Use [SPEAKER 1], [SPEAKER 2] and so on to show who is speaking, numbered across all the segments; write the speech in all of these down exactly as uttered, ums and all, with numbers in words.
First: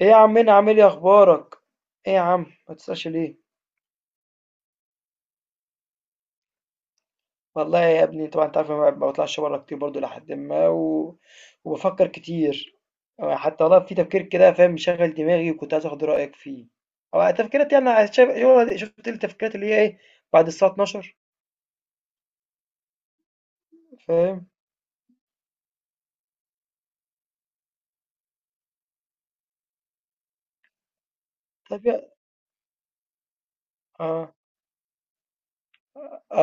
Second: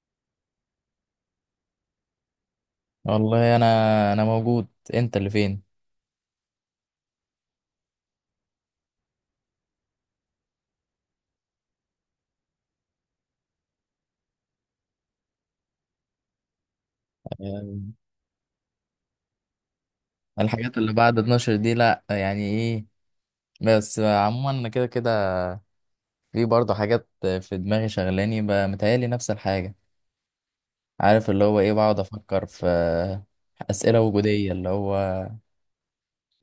[SPEAKER 1] ايه يا عمنا عامل ايه اخبارك؟ ايه يا عم ما تسألش ليه؟
[SPEAKER 2] والله انا انا موجود. انت اللي فين؟
[SPEAKER 1] والله يا ابني طبعا انت عارف أنا ما بطلعش بره كتير برضو لحد ما و... وبفكر كتير. آه، حتى والله في تفكير كده فاهم، مشغل دماغي وكنت عايز اخد رأيك فيه او تفكيرات، يعني
[SPEAKER 2] أم،
[SPEAKER 1] عايز- شايف، شفت التفكيرات اللي هي ايه بعد الساعة
[SPEAKER 2] الحاجات اللي
[SPEAKER 1] اتناشر؟
[SPEAKER 2] بعد اتناشر دي، لا، يعني ايه. بس
[SPEAKER 1] فاهم؟
[SPEAKER 2] عموما انا كده كده. في برضه حاجات في دماغي شغلاني ب- متهيألي نفس الحاجة. عارف اللي هو ايه،
[SPEAKER 1] طب
[SPEAKER 2] بقعد
[SPEAKER 1] يا
[SPEAKER 2] افكر في أسئلة
[SPEAKER 1] اه
[SPEAKER 2] وجودية، اللي هو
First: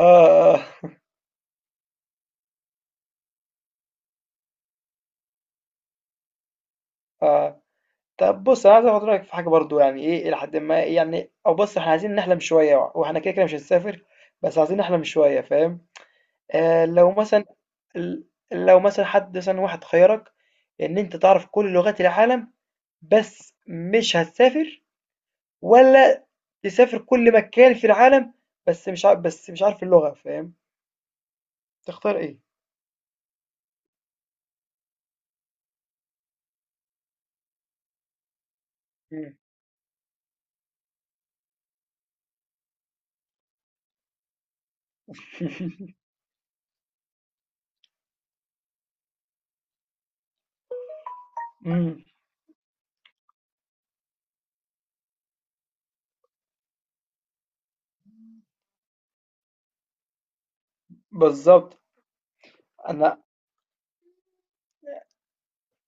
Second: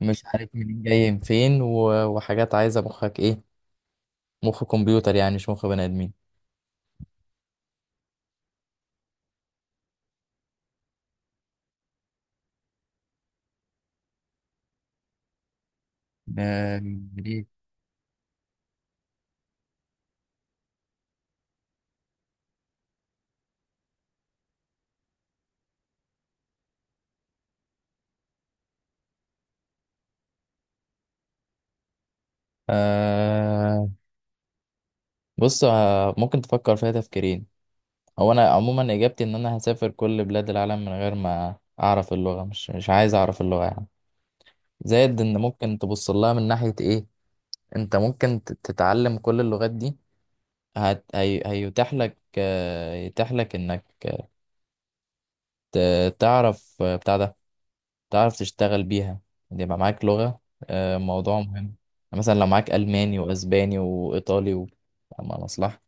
[SPEAKER 2] مش عارف منين
[SPEAKER 1] اه,
[SPEAKER 2] جاي من فين، و- وحاجات عايزة مخك ايه، مخ كمبيوتر يعني، مش مخ بني آدمين.
[SPEAKER 1] آه. طب بص انا عايز اخد رأيك في حاجة برضو، يعني ايه الى حد ما، إيه يعني، او بص احنا عايزين نحلم شوية، واحنا كده كده مش هنسافر، بس عايزين نحلم شوية، فاهم؟ آه
[SPEAKER 2] أم،
[SPEAKER 1] لو مثلا
[SPEAKER 2] ليه؟
[SPEAKER 1] ال لو مثلًا حد مثلًا واحد خيّرك إن أنت تعرف كل لغات العالم بس مش هتسافر، والّا تسافر كل مكان في العالم بس مش ع بس مش عارف اللغة، فاهم؟ تختار إيه؟
[SPEAKER 2] آه، بص، آه، ممكن تفكر فيها تفكيرين. هو انا عموما اجابتي ان
[SPEAKER 1] إمم.
[SPEAKER 2] انا هسافر كل بلاد العالم من غير ما اعرف اللغه. مش مش عايز اعرف اللغه يعني. زائد ان ممكن تبص لها من ناحيه ايه، انت ممكن ت- تتعلم كل اللغات دي. هت... هي... هيتاح
[SPEAKER 1] إمم.
[SPEAKER 2] لك آه، يتاح لك انك ت- تعرف، آه، بتاع ده، تعرف تشتغل بيها، يبقى معاك لغه. آه، موضوع مهم. يعني
[SPEAKER 1] بالضبط.
[SPEAKER 2] مثلا لو معاك
[SPEAKER 1] أنا
[SPEAKER 2] الماني واسباني وايطالي و... أما مصلحه.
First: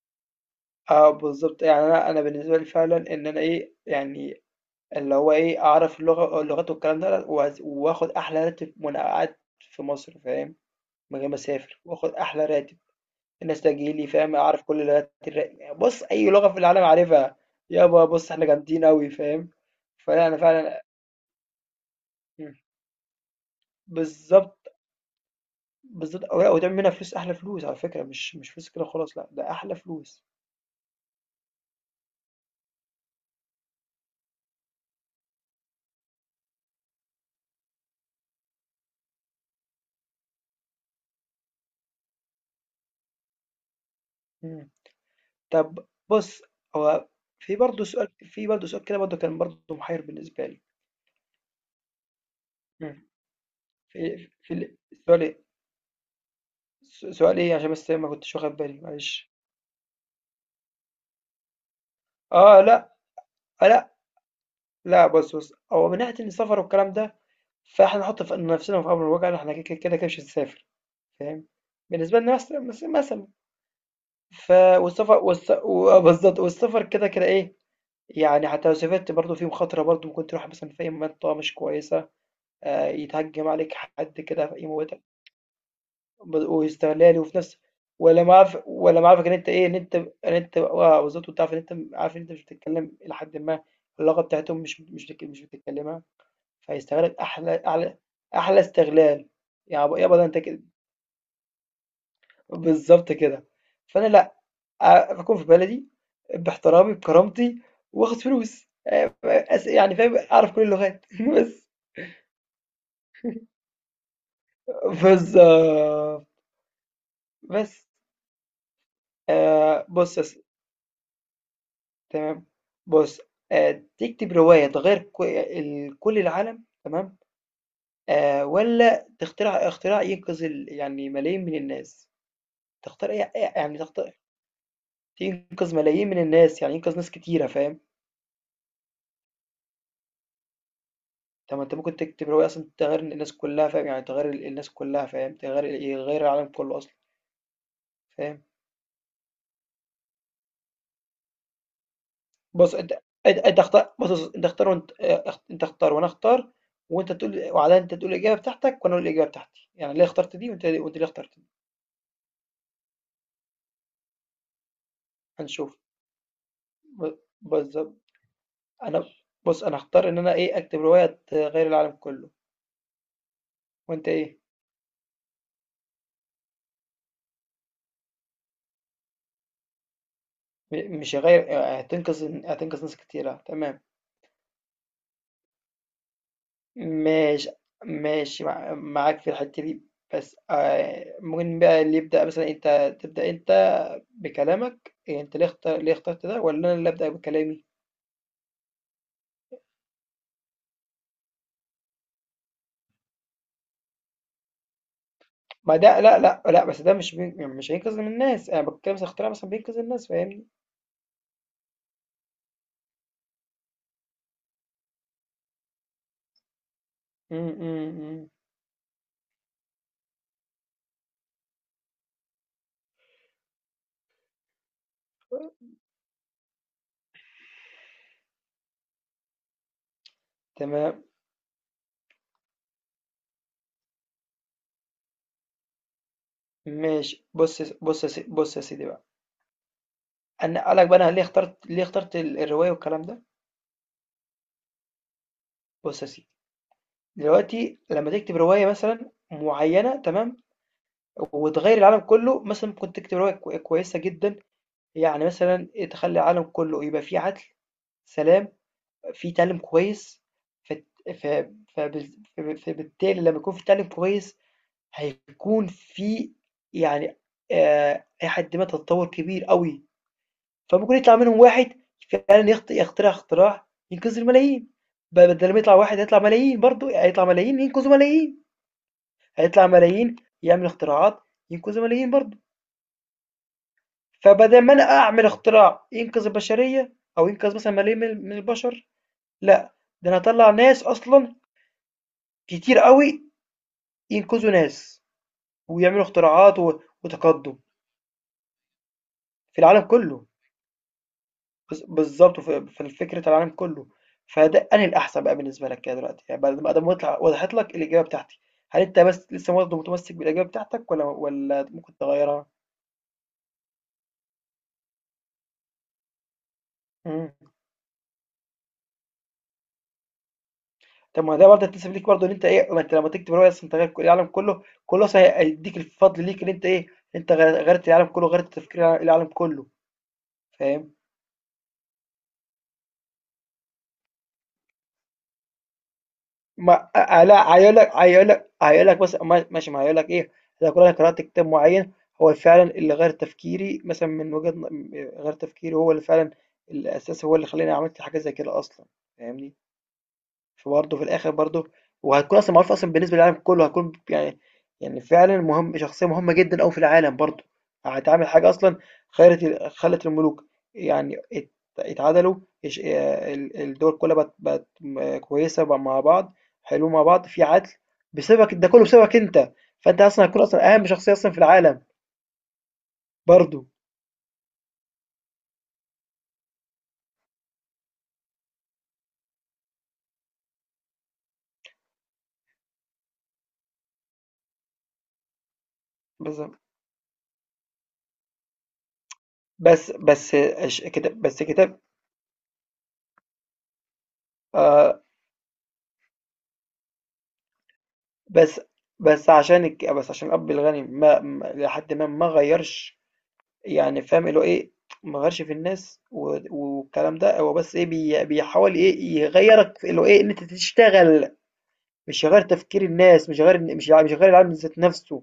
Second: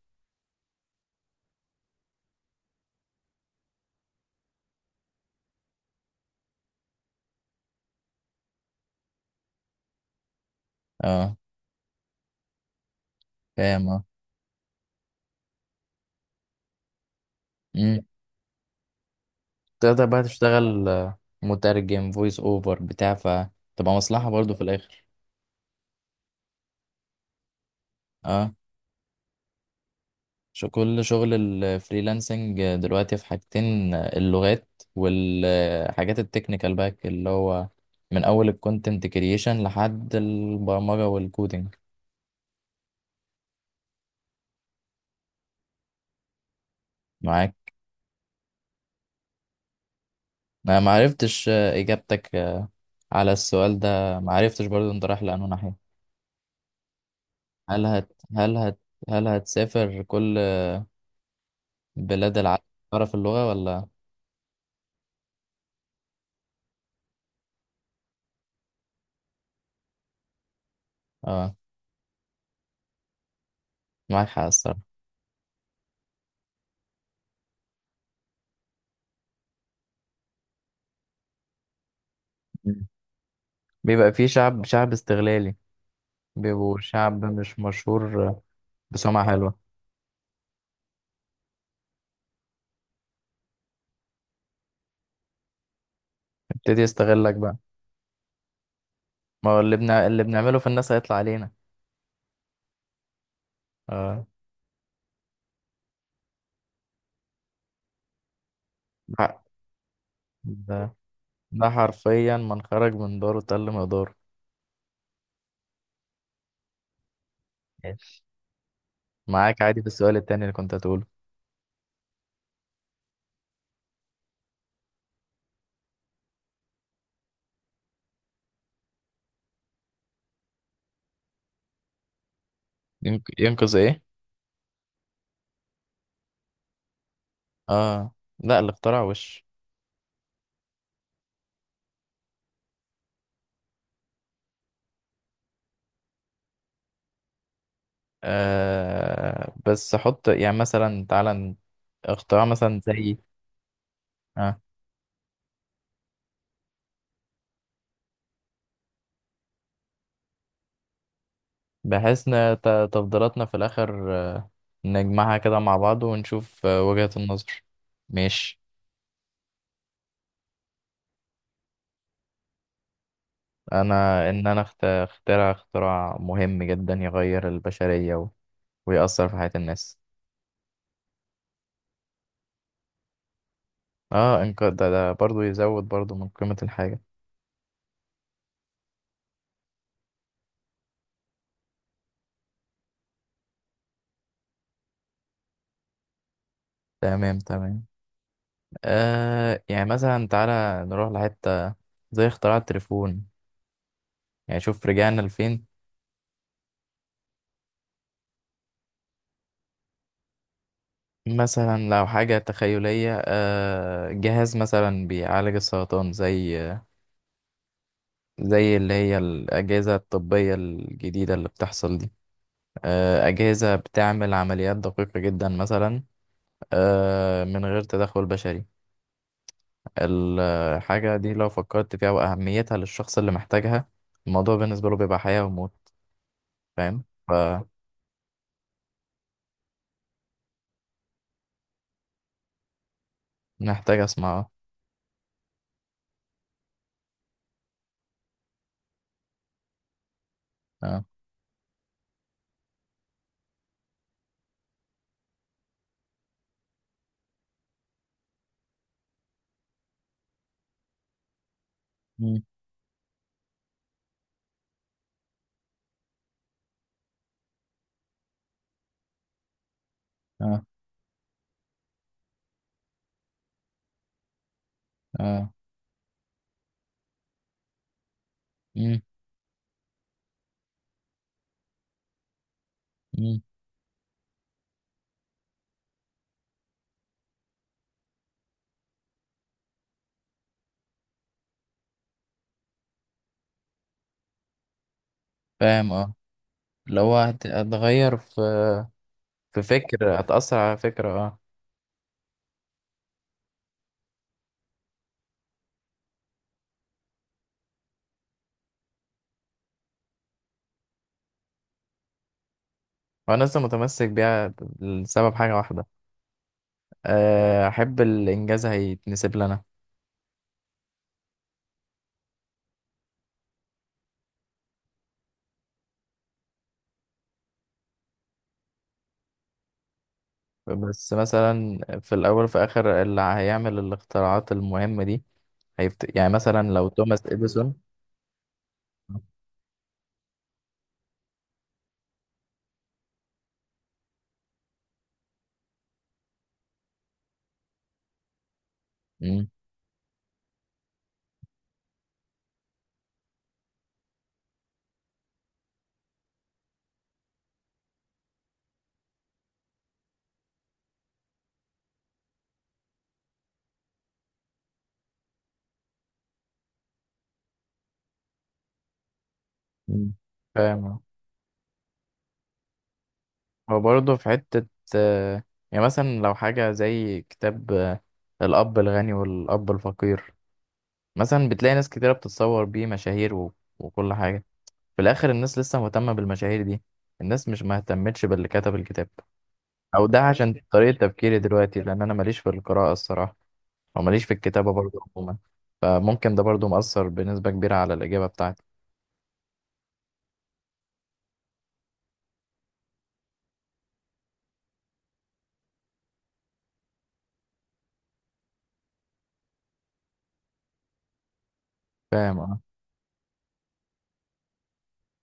[SPEAKER 1] آه بالضبط. يعني أنا أنا بالنسبة لي فعلًا إن أنا إيه، يعني اللي هو إيه، أعرف اللغة، اللغات والكلام ده، وأز وآخُد أحلى راتب وأنا قاعد في مصر، فاهم؟ من غير ما
[SPEAKER 2] اه،
[SPEAKER 1] أسافر وآخُد أحلى راتب.
[SPEAKER 2] فاهم،
[SPEAKER 1] النستاجيلي، فاهم، اعرف كل لغات الر... بص اي لغه في العالم عارفها.
[SPEAKER 2] اه.
[SPEAKER 1] يابا بص، احنا جامدين قوي، فاهم؟
[SPEAKER 2] تقدر بقى
[SPEAKER 1] فلا انا فعلا.
[SPEAKER 2] تشتغل آه، مترجم فويس
[SPEAKER 1] مم.
[SPEAKER 2] اوفر بتاع، فتبقى مصلحة برضو في
[SPEAKER 1] بالظبط.
[SPEAKER 2] الآخر.
[SPEAKER 1] بالظبط. او لا، وتعمل منها فلوس، احلى فلوس، على فكره، مش مش
[SPEAKER 2] اه.
[SPEAKER 1] فلوس كده خلاص، لا، ده احلى فلوس.
[SPEAKER 2] شو كل شغل الفريلانسنج دلوقتي في حاجتين، آه، اللغات والحاجات التكنيكال باك، اللي هو من أول الكونتنت كرييشن لحد البرمجة والكودينج.
[SPEAKER 1] مم. طب بص، هو في
[SPEAKER 2] معاك.
[SPEAKER 1] برضه سؤال، في برضه سؤال كده برضه كان برضه محير بالنسبه لي.
[SPEAKER 2] أنا معرفتش آه، إجابتك آه،
[SPEAKER 1] مم.
[SPEAKER 2] على السؤال ده،
[SPEAKER 1] في في
[SPEAKER 2] معرفتش
[SPEAKER 1] ال-
[SPEAKER 2] برضو أنت
[SPEAKER 1] سؤال
[SPEAKER 2] رايح
[SPEAKER 1] ايه؟
[SPEAKER 2] لأنه ناحية.
[SPEAKER 1] س- سؤال ايه عشان
[SPEAKER 2] هل
[SPEAKER 1] بس ما
[SPEAKER 2] هت
[SPEAKER 1] كنتش واخد
[SPEAKER 2] هل هت
[SPEAKER 1] بالي،
[SPEAKER 2] هل
[SPEAKER 1] معلش.
[SPEAKER 2] هتسافر كل بلاد
[SPEAKER 1] اه
[SPEAKER 2] العالم،
[SPEAKER 1] لا.
[SPEAKER 2] تعرف اللغة
[SPEAKER 1] آه
[SPEAKER 2] ولا؟
[SPEAKER 1] لا. لا بص، بص هو من ناحيه السفر والكلام ده، فإحنا نحُط ف نَفْسنا في أمر الواقع إن إحنا ك ك كده، كده مش هنسافر، فاهم؟
[SPEAKER 2] اه،
[SPEAKER 1] بالنسبة لنا مثلًا مث مثلًا،
[SPEAKER 2] معاك حق
[SPEAKER 1] ف
[SPEAKER 2] الصراحة.
[SPEAKER 1] والسفر والس و آه بالضبط، والسفر كده، كده إيه، يعني حتى لو سافرت برضه في مخاطرة، برضه ممكن تروح مثلًا في أي منطقة مش كويسة، آآ يتهجم عليك
[SPEAKER 2] بيبقى
[SPEAKER 1] حد
[SPEAKER 2] فيه
[SPEAKER 1] كده
[SPEAKER 2] شعب شعب
[SPEAKER 1] يموتك،
[SPEAKER 2] استغلالي،
[SPEAKER 1] ب
[SPEAKER 2] بيبقوا
[SPEAKER 1] واستغلال،
[SPEAKER 2] شعب
[SPEAKER 1] وفي
[SPEAKER 2] مش
[SPEAKER 1] نفس، ولا
[SPEAKER 2] مشهور
[SPEAKER 1] معارف، ولا
[SPEAKER 2] بسمعة
[SPEAKER 1] معارفك إن أنت
[SPEAKER 2] حلوة،
[SPEAKER 1] إيه، إن أنت إن أنت آه بالضبط، وتعرف إن أنت م عارف إن أنت مش بتتكلم، إلى حدٍ ما، اللغة بتاعتهم مش مش بتك مش بتتكلمها،
[SPEAKER 2] يبتدي
[SPEAKER 1] فهيستغلك
[SPEAKER 2] يستغلك بقى.
[SPEAKER 1] أحلى أعلى أحلى استغلال، يعني.
[SPEAKER 2] ما هو اللي
[SPEAKER 1] يابا،
[SPEAKER 2] بنا...
[SPEAKER 1] يابا،
[SPEAKER 2] اللي
[SPEAKER 1] ده أنت
[SPEAKER 2] بنعمله
[SPEAKER 1] كده،
[SPEAKER 2] في الناس هيطلع علينا.
[SPEAKER 1] بالضبط كده. فأنا
[SPEAKER 2] اه،
[SPEAKER 1] لأ، آآ باكون في بلدي، باحترامي، بكرامتي، وآخد فلوس.
[SPEAKER 2] حق.
[SPEAKER 1] أ أس يعني فاهم، أعرف كل
[SPEAKER 2] ده
[SPEAKER 1] اللغات
[SPEAKER 2] ده
[SPEAKER 1] بس.
[SPEAKER 2] حرفيا، من خرج من داره تل مقداره.
[SPEAKER 1] بالضبط. بس.
[SPEAKER 2] ماشي،
[SPEAKER 1] آآ
[SPEAKER 2] معاك عادي في
[SPEAKER 1] بُص
[SPEAKER 2] السؤال
[SPEAKER 1] يا سي،
[SPEAKER 2] التاني اللي كنت هتقوله.
[SPEAKER 1] تمام. بُص، آآ تكتب رواية تغيّر ك ال كل العالم، تمام، آآ والّا تخترع اختراع ينقذ ال يعني ملايين من الناس؟ تختار إيه؟
[SPEAKER 2] ينق...
[SPEAKER 1] أ
[SPEAKER 2] ينقذ
[SPEAKER 1] يعني تخت
[SPEAKER 2] ايه؟
[SPEAKER 1] تنقذ ملايين من الناس، يعني ينقذ ناس كتيرة، فاهم؟
[SPEAKER 2] اه لا، اللي اخترع وش.
[SPEAKER 1] طب ما أنت ممكن تكتب رواية أصلًا تغيّر الناس كلّها، فاهم، يعني تغيّر ال الناس كلّها، فاهم، تغيّر ال- يغيّر العالم كلّه أصلًا، فاهم؟
[SPEAKER 2] آه، بس حط يعني مثلا تعالى ن- اختراع
[SPEAKER 1] بُص
[SPEAKER 2] مثلا
[SPEAKER 1] أنت
[SPEAKER 2] زي...
[SPEAKER 1] أنت أنت اختار، بُص، بُص أنت
[SPEAKER 2] آه.
[SPEAKER 1] اختار وأنت، آآ اخت أنت اختار وأنا أختار، وأنت تقول، وبعدها أنت تقول الإجابة بتاعتك وأنا أقول الإجابة بتاعتي، يعني ليه اخترت دي، وأنت وأنت ليه اخترت دي.
[SPEAKER 2] بحيث ان ت- تفضيلاتنا في الاخر، آه، نجمعها كده مع
[SPEAKER 1] هنشوف،
[SPEAKER 2] بعض ونشوف آه، وجهة
[SPEAKER 1] ب
[SPEAKER 2] النظر.
[SPEAKER 1] بالضبط،
[SPEAKER 2] ماشي.
[SPEAKER 1] أنا بُص، أنا هاختار إن أنا إيه، أكتب رواية تغيّر العالم كلّه. وأنت
[SPEAKER 2] انا
[SPEAKER 1] إيه؟
[SPEAKER 2] ان انا اخت- اخترع اختراع مهم جدا يغير البشرية و- ويأثر في حياة الناس.
[SPEAKER 1] م مش هيغيّر، آآ هتنقذ هتنقذ ناس كتيرة، تمام.
[SPEAKER 2] اه. إنك- ده, ده برضو يزود برضو من قيمة الحاجة.
[SPEAKER 1] ماشي. ماشي، مع- معاك في الحتة دي. بس آه، ممكن بقى اللي يبدأ مثلا، انت تبدأ انت بكلامك، إيه انت ليه اختار ليه اخترت ده، ولا انا اللي أبدأ
[SPEAKER 2] تمام،
[SPEAKER 1] بكلامي؟
[SPEAKER 2] تمام. آه، يعني مثلا تعالى نروح لحتة زي اختراع التليفون، يعني شوف رجعنا لفين.
[SPEAKER 1] ما ده، لا لا لا، بس ده مش بي... مش هينقذ من الناس، انا بتكلم مثلا اختراع مثلا بينقذ الناس، فاهمني؟
[SPEAKER 2] مثلا لو حاجة تخيلية، آه جهاز مثلا بيعالج السرطان، زي
[SPEAKER 1] م- م- م.
[SPEAKER 2] زي اللي هي الأجهزة الطبية الجديدة اللي بتحصل دي. آه، أجهزة بتعمل عمليات دقيقة جدا مثلا، آه، من غير تدخل بشري.
[SPEAKER 1] تمام.
[SPEAKER 2] الحاجة دي، لو فكرت فيها وأهميتها للشخص اللي محتاجها، الموضوع بالنسبة له بيبقى حياة وموت. فاهم،
[SPEAKER 1] ماشي. بص يا س- بص يا سي- بص يا سيدي بقى، انا قالك بقى انا ليه اخترت، ليه اخترت ال- الرواية والكلام ده.
[SPEAKER 2] فمحتاج أسمع.
[SPEAKER 1] بص يا سيدي، دلوقتي لما تكتب رواية مثلا معينة، تمام،
[SPEAKER 2] اه.
[SPEAKER 1] وتغير العالم كله، مثلا ممكن تكتب رواية كو- كويسة جدا، يعني مثلا تخلي العالم كله يبقى فيه عدل، سلام، فيه تعلم كويس، فت- ف- فبز-
[SPEAKER 2] مم.
[SPEAKER 1] فب- فبالتالي لما يكون في تعلم كويس، هيكون في يعني، آه، إلى حد ما، تطور كبير قوي،
[SPEAKER 2] اه.
[SPEAKER 1] فممكن يطلع منهم واحد فعلا يخت- يخترع اختراع ينقذ الملايين.
[SPEAKER 2] اه.
[SPEAKER 1] بدل ما يطلع واحد، هيطلع ملايين برضه، هيطلع ملايين ينقذوا ملايين،
[SPEAKER 2] مم.
[SPEAKER 1] هيطلع ملايين يعمل اختراعات ينقذوا ملايين برضه.
[SPEAKER 2] مم.
[SPEAKER 1] فبدل ما انا اعمل اختراع ينقذ البشريه، او ينقذ مثلا ملايين من من البشر، لا، ده انا هطلع ناس اصلا كتير قوي، ينقذوا ناس،
[SPEAKER 2] فاهم،
[SPEAKER 1] ويعملوا
[SPEAKER 2] اه.
[SPEAKER 1] اختراعات و-
[SPEAKER 2] لو هت-
[SPEAKER 1] وتقدم
[SPEAKER 2] هتغير في
[SPEAKER 1] في
[SPEAKER 2] في
[SPEAKER 1] العالم
[SPEAKER 2] فكر،
[SPEAKER 1] كله.
[SPEAKER 2] هتأثر على فكرة. اه.
[SPEAKER 1] بز- بالظبط، في في فكره العالم كله. فده انهي الاحسن بقى بالنسبه لك كده دلوقتي، يعني بعد ما ادام وضح- وضحت لك الاجابه بتاعتي، هل انت بس لسه برضه متمسك بالاجابه بتاعتك، ولا ولا ممكن تغيرها؟
[SPEAKER 2] وأنا لسه متمسك بيها لسبب حاجة واحدة.
[SPEAKER 1] مم.
[SPEAKER 2] آه، أحب الإنجاز هيتنسب لنا.
[SPEAKER 1] طب ما ده برضه هتنسب ليك برضه، ان انت ايه، ما انت لما تكتب روايه اصلا انت غير كل- العالم كله كله أصلاً، هيديك الفضل ليك، ان انت ايه، انت غير- غيرت العالم كله، غيرت تفكير العالم كله، فاهم؟
[SPEAKER 2] بس مثلا في الأول وفي الآخر، اللي هيعمل الاختراعات المهمة دي هيفت... يعني مثلا لو
[SPEAKER 1] ما آه،
[SPEAKER 2] توماس
[SPEAKER 1] لا
[SPEAKER 2] إديسون.
[SPEAKER 1] هيقول لك، هيقول لك هيقول لك بس ما- ماشي، ما هيقول لك ايه، لو كل انا قرات كتاب معين، هو فعلا اللي غير تفكيري مثلا، من وجهه ن- غير تفكيري، هو اللي فعلا الاساس، هو اللي خلاني عملت حاجه زي كده اصلا،
[SPEAKER 2] مم.
[SPEAKER 1] فاهمني؟ فبرضه في الآخر برضه، وهتكون أصلًا معروفة أصلًا بالنسبة للعالم كله، هتكون يعني، يعني فعلًا مهم، شخصية مهمة جدًا أوي في العالم برضه، هتعمل حاجة أصلًا خيرت ال خلت الملوك يعني ات اتعدلوا، اش آآ ال الدول كلها بقت، بقت م كويسة بقى مع بعض، حلوين مع بعض، في عدل، بسببك، ده كله بسببك أنت، فأنت
[SPEAKER 2] مم.
[SPEAKER 1] أصلًا هتكون أصلًا أهم
[SPEAKER 2] فاهم.
[SPEAKER 1] شخصية أصلًا في العالم برضه.
[SPEAKER 2] وبرضه في حتة، آه، يعني مثلا لو حاجة زي كتاب آه، الأب الغني والأب الفقير، مثلا بتلاقي ناس كتيرة بتتصور بيه مشاهير و... وكل حاجة. في الآخر الناس لسه مهتمة
[SPEAKER 1] بالضبط.
[SPEAKER 2] بالمشاهير دي، الناس مش مهتمتش باللي كتب الكتاب.
[SPEAKER 1] بس
[SPEAKER 2] او ده
[SPEAKER 1] بس
[SPEAKER 2] عشان
[SPEAKER 1] اش
[SPEAKER 2] طريقة
[SPEAKER 1] كت
[SPEAKER 2] تفكيري
[SPEAKER 1] بس كتاب،
[SPEAKER 2] دلوقتي، لان انا ماليش في القراءة الصراحة، او ماليش في الكتابة
[SPEAKER 1] آآ
[SPEAKER 2] برضو عموما. فممكن ده برضو مؤثر بنسبة كبيرة على الإجابة
[SPEAKER 1] بس
[SPEAKER 2] بتاعتي.
[SPEAKER 1] بس عشان الك... بس عشان الأب الغني ما ما- لحد ما ما غيرش، يعني فاهم اللي هو إيه، ما غيرش في الناس و... والكلام ده، هو بس إيه، بي... بيحاول إيه يغيرك في اللي هو إيه، إن أنت تشتغل، مش
[SPEAKER 2] فاهم،
[SPEAKER 1] غير
[SPEAKER 2] اه.
[SPEAKER 1] تفكير الناس، مش غير مش مش غير العالم ذات نفسه،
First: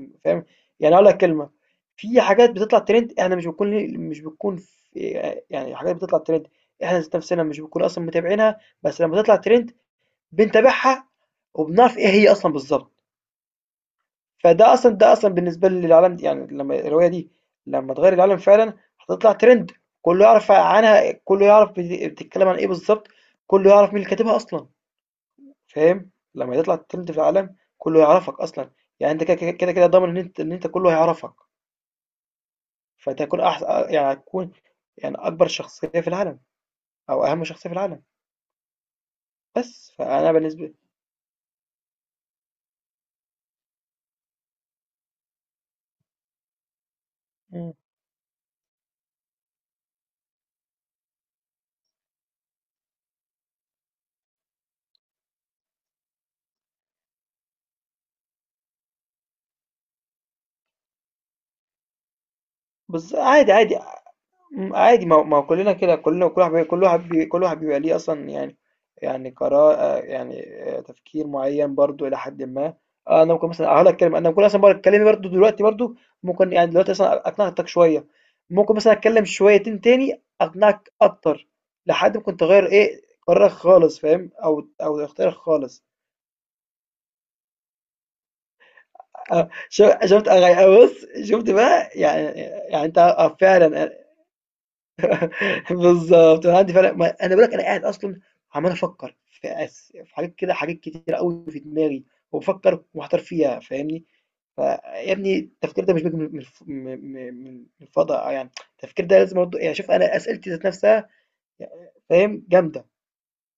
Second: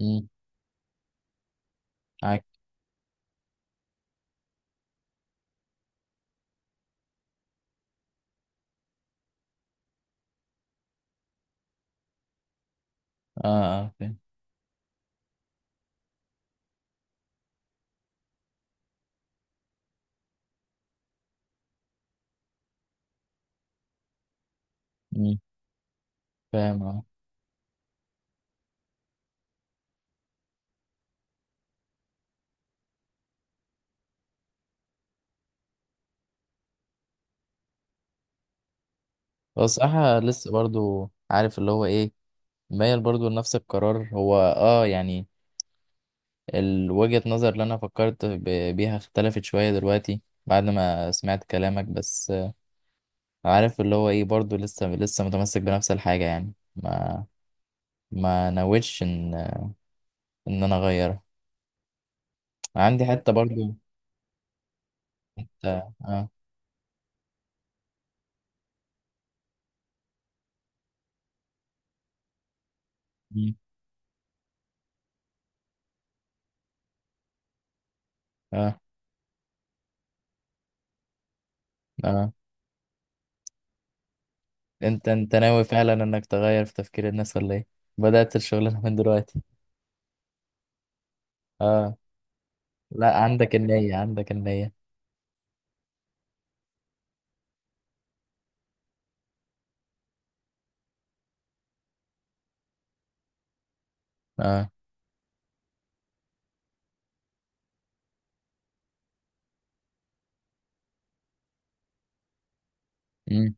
[SPEAKER 2] امم.
[SPEAKER 1] فاهم؟ يعني أقول لك كلمة، في
[SPEAKER 2] معاك،
[SPEAKER 1] حاجات بتطلع ترند، إحنا مش بنكون، مش بنكون في... إيه، يعني حاجات بتطلع ترند، إحنا ذات نفسنا مش بنكون أصلا متابعينها، بس لما تطلع ترند بنتابعها وبنعرف إيه هي أصلا بالظبط.
[SPEAKER 2] اه، اه. فاهم.
[SPEAKER 1] فده أصلًا، ده أصلًا بالنسبة لي العالم، يعني لمّا الرواية دي، لمّا اتغيّر العالم فعلًا، هتطلع ترند، كلّه يعرف عنها، كلّه يعرف بت بتتكلّم عن إيه بالضبط، كلّه يعرف مين اللي كاتبها أصلًا،
[SPEAKER 2] امم.
[SPEAKER 1] فاهم؟ لمّا تطلع
[SPEAKER 2] فاهم، اه.
[SPEAKER 1] ترند في العالم، كلّه يعرفك أصلًا، يعني أنت كده، كده، كده، كده ضامن إن أنت إن أنت كلّه هيعرفك، فأنت هتكون أحس، يعني هتكون يعني أكبر شخصية في العالم، أو أهم شخصية في العالم،
[SPEAKER 2] بس
[SPEAKER 1] بس
[SPEAKER 2] صراحة
[SPEAKER 1] فأنا
[SPEAKER 2] لسه
[SPEAKER 1] بالنسبة.
[SPEAKER 2] برضو عارف اللي هو ايه، مايل برضو لنفس القرار. هو اه يعني، ال- وجهة نظر اللي
[SPEAKER 1] إمم،
[SPEAKER 2] انا فكرت ب- بيها اختلفت شوية دلوقتي بعد ما سمعت كلامك. بس آه، عارف اللي هو ايه، برضو لسه لسه متمسك بنفس الحاجة يعني، ما ما نويتش ان انا اغيرها. عندي
[SPEAKER 1] بالض
[SPEAKER 2] حتة
[SPEAKER 1] عادي،
[SPEAKER 2] برضو.
[SPEAKER 1] عادي. امم، عادي، ما هو، ما هو كلنا
[SPEAKER 2] اه.
[SPEAKER 1] كده،
[SPEAKER 2] اه.
[SPEAKER 1] كلنا، كل واحد بي- كل واحد بي- كل واحد بيبقى ليه اصلا، يعني، يعني قرار، آه، يعني، آه، تفكير معين برضو الى حد ما. آه، انا ممكن
[SPEAKER 2] مم.
[SPEAKER 1] مثلا هقول لك كلمه، انا ممكن مثلا بقول اتكلم برضو دلوقتي برضو، ممكن يعني دلوقتي مثلا اقنعتك شويه، ممكن
[SPEAKER 2] اه.
[SPEAKER 1] مثلا اتكلم شويتين تاني اقنعك اكتر، لحد
[SPEAKER 2] اه.
[SPEAKER 1] ممكن تغير ايه، قرارك خالص، فاهم، او او
[SPEAKER 2] انت
[SPEAKER 1] اختيارك
[SPEAKER 2] انت ناوي
[SPEAKER 1] خالص.
[SPEAKER 2] فعلا انك تغير في تفكير الناس ولا ايه؟ بدأت الشغلانة من دلوقتي؟
[SPEAKER 1] آه، شو- شفت؟ أغي- بص، شفت بقى،
[SPEAKER 2] اه
[SPEAKER 1] يعني يعني انت
[SPEAKER 2] لا،
[SPEAKER 1] آه،
[SPEAKER 2] عندك
[SPEAKER 1] فعلا
[SPEAKER 2] النية، عندك النية.
[SPEAKER 1] بالضبط، أنا عندي فعلًا، ما أنا باقول لك أنا قاعد أصلًا عمّال أفكّر، في أس في حاجات كده، حاجات كتيرة أوي في دماغي، وبافكّر ومحتار فيها، فاهمني؟
[SPEAKER 2] اه.
[SPEAKER 1] فيا ابني التفكير ده مش بييجي من الف م م من من الفضا، يعني التفكير ده لازم برضه، يعني شوف، أنا أسئلتي ذات نفسها، فاهم، جامدة.
[SPEAKER 2] مم.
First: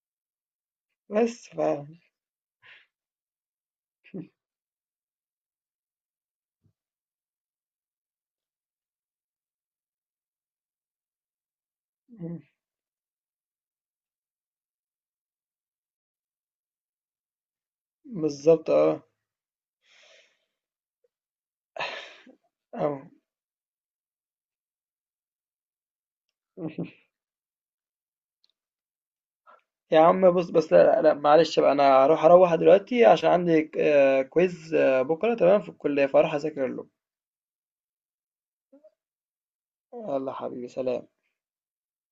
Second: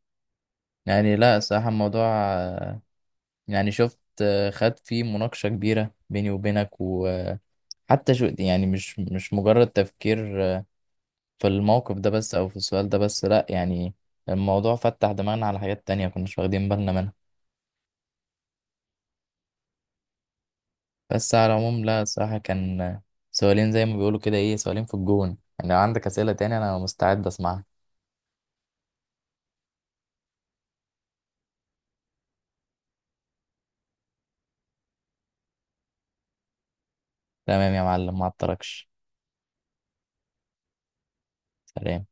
[SPEAKER 2] يعني لا،
[SPEAKER 1] بس ف
[SPEAKER 2] صراحة الموضوع، آه، يعني شفت آه، خد فيه مناقشة كبيرة بيني وبينك وحتى، شو يعني، مش مش مجرد تفكير آه، في الموقف ده بس
[SPEAKER 1] إمم،
[SPEAKER 2] او في السؤال ده بس، لا يعني الموضوع فتح دماغنا على حاجات تانية كناش واخدين بالنا منها.
[SPEAKER 1] بالضبط. آه،
[SPEAKER 2] بس على العموم لا، الصراحة كان
[SPEAKER 1] آه.
[SPEAKER 2] سؤالين زي ما بيقولوا كده ايه، سؤالين في الجون. يعني لو عندك أسئلة تاني أنا مستعد أسمعها.
[SPEAKER 1] يا عم بُص، بس لأ، لأ، لا معلش بقى، أنا هاروح أروّح دلوقتي عشان عندي ك آآ quiz آه، بُكرة، تمام؟ في الكلية فهاروح أذاكر له.
[SPEAKER 2] تمام يا معلم، ما أعطلكش.
[SPEAKER 1] يالّا حبيبي، سلام.
[SPEAKER 2] سلام.